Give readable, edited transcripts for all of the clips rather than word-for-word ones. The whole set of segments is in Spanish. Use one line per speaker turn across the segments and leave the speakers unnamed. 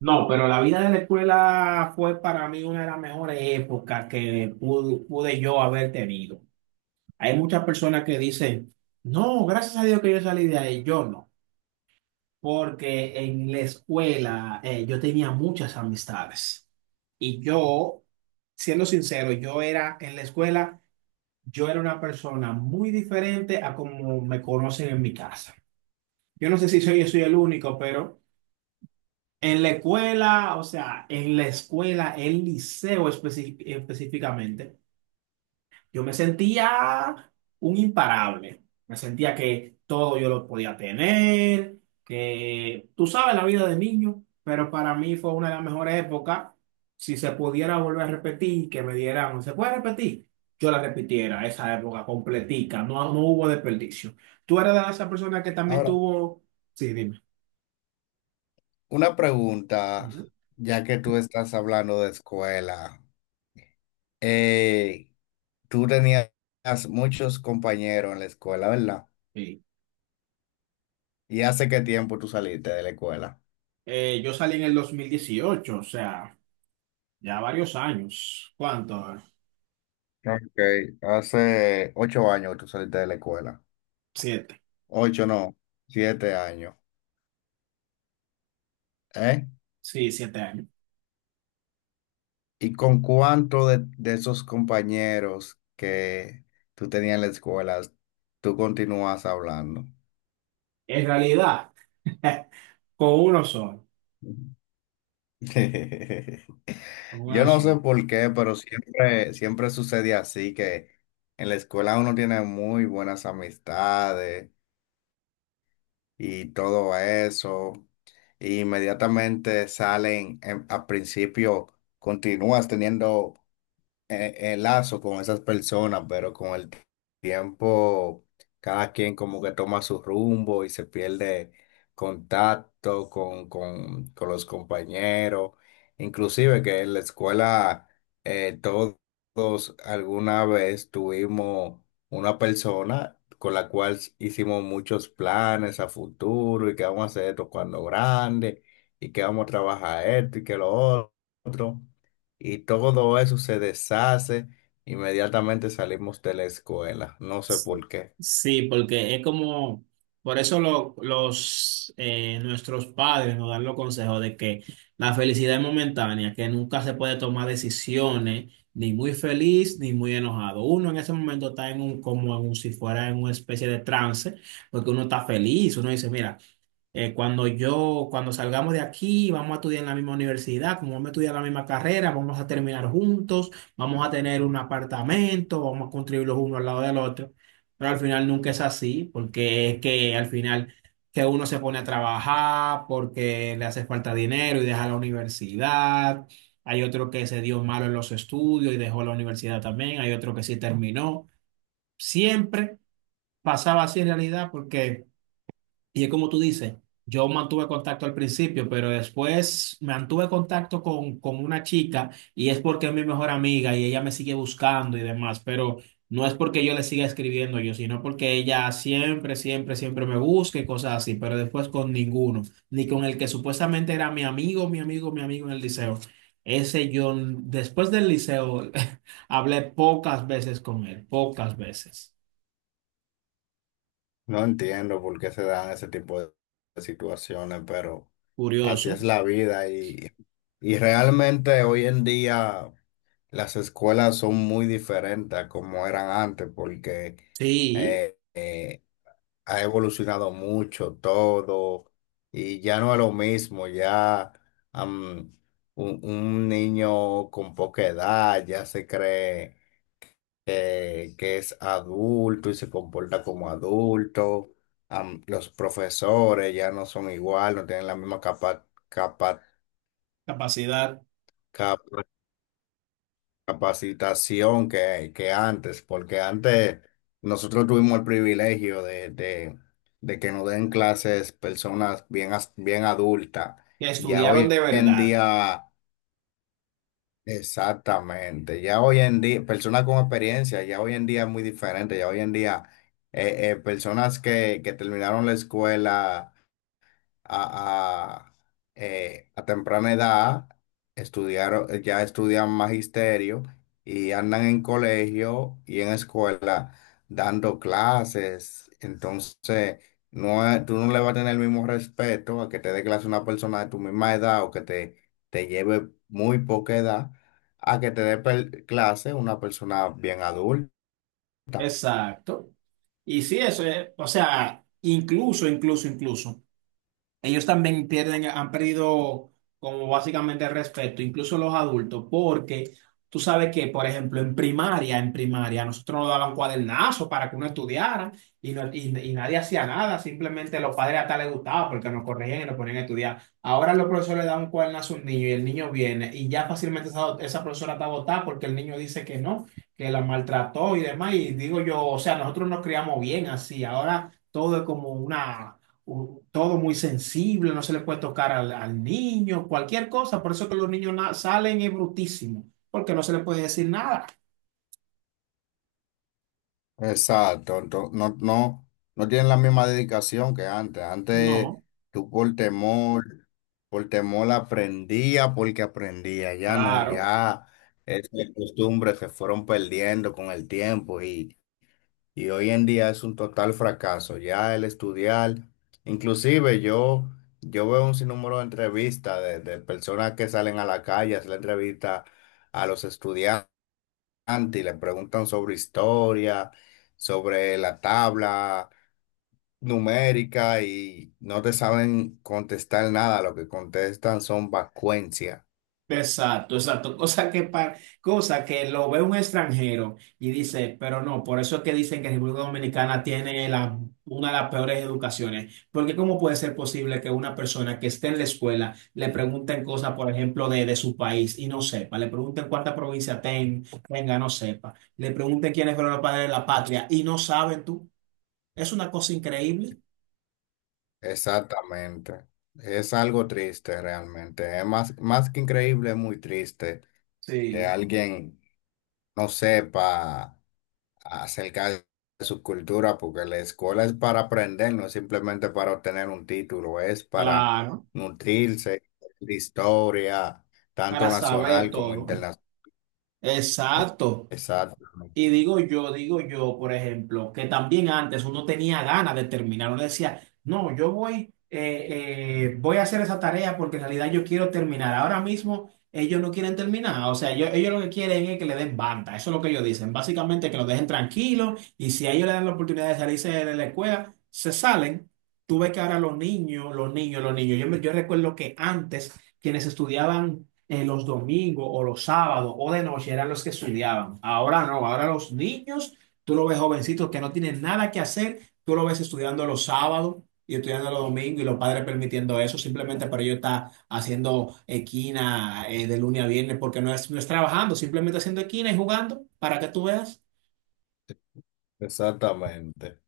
No, pero la vida de la escuela fue para mí una de las mejores épocas que pude yo haber tenido. Hay muchas personas que dicen, no, gracias a Dios que yo salí de ahí. Yo no, porque en la escuela yo tenía muchas amistades. Y yo, siendo sincero, yo era en la escuela, yo era una persona muy diferente a como me conocen en mi casa. Yo no sé si soy, yo soy el único, pero... En la escuela, o sea, en la escuela, el liceo específicamente, yo me sentía un imparable. Me sentía que todo yo lo podía tener, que tú sabes la vida de niño, pero para mí fue una de las mejores épocas. Si se pudiera volver a repetir, que me dieran, ¿se puede repetir? Yo la repitiera, esa época completica, no, no hubo desperdicio. ¿Tú eras de esa persona que también
Ahora,
tuvo... Sí, dime.
una pregunta,
Ujú.
ya que tú estás hablando de escuela. Eh, Tú tenías muchos compañeros en la escuela, ¿verdad?
Sí.
¿Y hace qué tiempo tú saliste de la escuela?
Yo salí en el 2018, o sea, ya varios años. ¿Cuánto?
Ok, hace ocho años que tú saliste de la escuela.
Siete.
Ocho, no, siete años. ¿Eh?
Sí, 7 años.
¿Y con cuánto de esos compañeros que tú tenías en la escuela tú continúas hablando?
En realidad, con uno solo, con
Yo
uno
no sé
solo.
por qué, pero siempre, siempre sucede así, que en la escuela uno tiene muy buenas amistades y todo eso, y inmediatamente salen, al principio continúas teniendo lazo con esas personas, pero con el tiempo cada quien como que toma su rumbo y se pierde contacto con los compañeros, inclusive que en la escuela todos alguna vez tuvimos una persona con la cual hicimos muchos planes a futuro y que vamos a hacer esto cuando grande y que vamos a trabajar esto y que lo otro y todo eso se deshace. Inmediatamente salimos de la escuela. No sé
Sí,
por qué.
sí, porque es como, por eso nuestros padres nos dan los consejos de que la felicidad es momentánea, que nunca se puede tomar decisiones ni muy feliz ni muy enojado. Uno en ese momento está en un, como en un- si fuera en una especie de trance, porque uno está feliz, uno dice, mira. Cuando salgamos de aquí, vamos a estudiar en la misma universidad, como vamos a estudiar la misma carrera, vamos a terminar juntos, vamos a tener un apartamento, vamos a construir los uno al lado del otro. Pero al final nunca es así, porque es que al final que uno se pone a trabajar porque le hace falta dinero y deja la universidad. Hay otro que se dio malo en los estudios y dejó la universidad también. Hay otro que sí terminó. Siempre pasaba así en realidad, porque y es como tú dices, yo mantuve contacto al principio, pero después mantuve contacto con una chica y es porque es mi mejor amiga y ella me sigue buscando y demás, pero no es porque yo le siga escribiendo yo, sino porque ella siempre, siempre, siempre me busca y cosas así, pero después con ninguno, ni con el que supuestamente era mi amigo, mi amigo, mi amigo en el liceo. Ese yo, después del liceo, hablé pocas veces con él, pocas veces.
No entiendo por qué se dan ese tipo de situaciones, pero así es
Curioso.
la vida y realmente hoy en día las escuelas son muy diferentes a como eran antes porque...
Sí,
eh, eh, ha evolucionado mucho todo y ya no es lo mismo, ya am, un niño con poca edad ya se cree que es adulto y se comporta como adulto. Am, los profesores ya no son igual, no tienen la misma capa,
capacidad.
capa- capacitación que antes, porque antes nosotros tuvimos el privilegio de que nos den clases personas bien, bien adultas.
Que
Ya
estudiaron
hoy
de
en
verdad.
día, exactamente, ya hoy en día, personas con experiencia, ya hoy en día es muy diferente, ya hoy en día, personas que terminaron la escuela a, a, a temprana edad, estudiaron, ya estudian magisterio y andan en colegio y en escuela dando clases. Entonces, no, tú no le vas a tener el mismo respeto a que te dé clase una persona de tu misma edad o que te lleve muy poca edad a que te dé clase una persona bien adulta.
Exacto. Y sí, eso es, o sea, incluso, incluso, incluso. Ellos también pierden, han perdido como básicamente el respeto, incluso los adultos, porque tú sabes que, por ejemplo, en primaria, a nosotros nos daban cuadernazos para que uno estudiara y nadie hacía nada, simplemente los padres hasta les gustaba porque nos corregían y nos ponían a estudiar. Ahora los profesores le dan un cuadernazo a un niño y el niño viene y ya fácilmente esa profesora está botada porque el niño dice que no, que la maltrató y demás. Y digo yo, o sea, nosotros nos criamos bien así, ahora todo es como todo muy sensible, no se le puede tocar al niño, cualquier cosa. Por eso que los niños salen es brutísimo, porque no se le puede decir nada.
Exacto, no, no, no tienen la misma dedicación que antes. Antes
No,
tú por temor aprendía porque aprendía, ya no,
claro.
ya esas costumbres se fueron perdiendo con el tiempo y hoy en día es un total fracaso, ya el estudiar, inclusive yo, yo veo un sinnúmero de entrevistas de personas que salen a la calle, a hacer la entrevista a los estudiantes y le preguntan sobre historia, sobre la tabla numérica y no te saben contestar nada, lo que contestan son vacuencia.
Exacto, exacto. Cosa que lo ve un extranjero y dice, pero no, por eso es que dicen que República Dominicana tiene una de las peores educaciones. Porque ¿cómo puede ser posible que una persona que esté en la escuela le pregunten cosas, por ejemplo, de su país y no sepa? Le pregunten cuánta provincia tenga, no sepa. Le pregunten quiénes fueron los padres de la patria y no saben tú. Es una cosa increíble.
Exactamente. Es algo triste realmente. Es más, más que increíble, es muy triste que
Sí.
alguien no sepa acerca de su cultura, porque la escuela es para aprender, no es simplemente para obtener un título, es para
Claro,
nutrirse de historia, tanto
para saber
nacional como
todo.
internacional.
Exacto.
Exactamente,
Y digo yo, por ejemplo, que también antes uno tenía ganas de terminar, uno decía, no, voy a hacer esa tarea porque en realidad yo quiero terminar. Ahora mismo ellos no quieren terminar, o sea, ellos lo que quieren es que le den banda, eso es lo que ellos dicen, básicamente que los dejen tranquilos y si a ellos le dan la oportunidad de salirse de la escuela, se salen. Tú ves que ahora los niños, los niños, los niños, yo recuerdo que antes quienes estudiaban los domingos o los sábados o de noche eran los que estudiaban. Ahora no, ahora los niños, tú los ves jovencitos que no tienen nada que hacer, tú los ves estudiando los sábados y estudiando los domingos y los padres permitiendo eso simplemente para ellos estar haciendo equina, de lunes a viernes porque no es, no es trabajando, simplemente haciendo equina y jugando para que tú veas.
exactamente.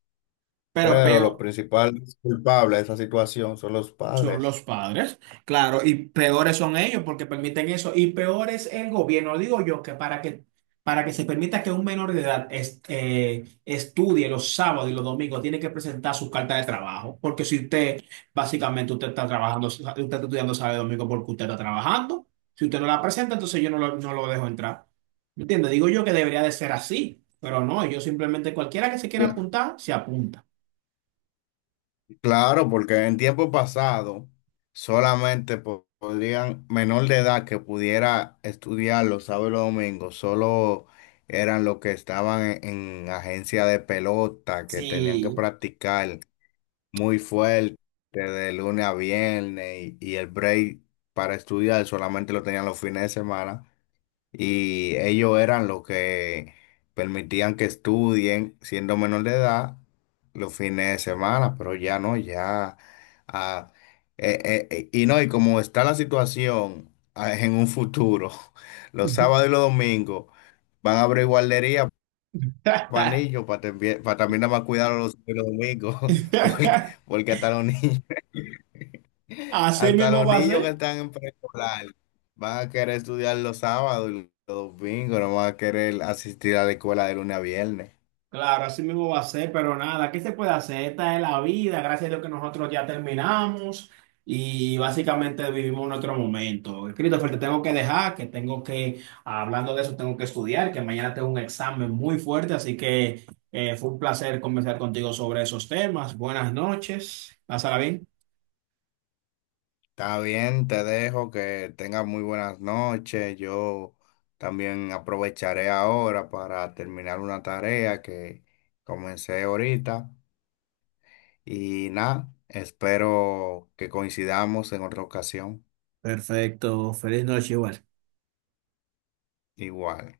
Pero
Pero los
peor,
principales culpables de esa situación son los
son
padres.
los padres, claro, y peores son ellos porque permiten eso, y peor es el gobierno. Digo yo que para que se permita que un menor de edad estudie los sábados y los domingos, tiene que presentar su carta de trabajo, porque si usted, básicamente, usted está trabajando, usted está estudiando sábado y domingo porque usted está trabajando, si usted no la presenta, entonces yo no lo dejo entrar. ¿Me entiende? Digo yo que debería de ser así, pero no, yo simplemente cualquiera que se quiera apuntar, se apunta.
Claro, porque en tiempo pasado solamente podrían, menor de edad que pudiera estudiar los sábados y los domingos, solo eran los que estaban en agencia de pelota, que tenían que
Sí.
practicar muy fuerte de lunes a viernes y el break para estudiar solamente lo tenían los fines de semana y ellos eran los que permitían que estudien siendo menor de edad los fines de semana, pero ya no, ya... ah, y no, y como está la situación, en un futuro, los sábados y los domingos van a abrir guardería para niños, para también nada más cuidar a los domingos, porque, porque hasta los niños...
Así
Hasta
mismo
los
va a
niños que
ser,
están en preescolar van a querer estudiar los sábados y los domingos, no van a querer asistir a la escuela de lunes a viernes.
claro, así mismo va a ser, pero nada, ¿qué se puede hacer? Esta es la vida, gracias a Dios que nosotros ya terminamos y básicamente vivimos nuestro momento. Christopher, te tengo que dejar, que tengo que, hablando de eso, tengo que estudiar, que mañana tengo un examen muy fuerte, así que fue un placer conversar contigo sobre esos temas. Buenas noches, pásala bien.
Está bien, te dejo que tengas muy buenas noches. Yo también aprovecharé ahora para terminar una tarea que comencé ahorita. Y nada, espero que coincidamos en otra ocasión.
Perfecto, feliz noche igual.
Igual.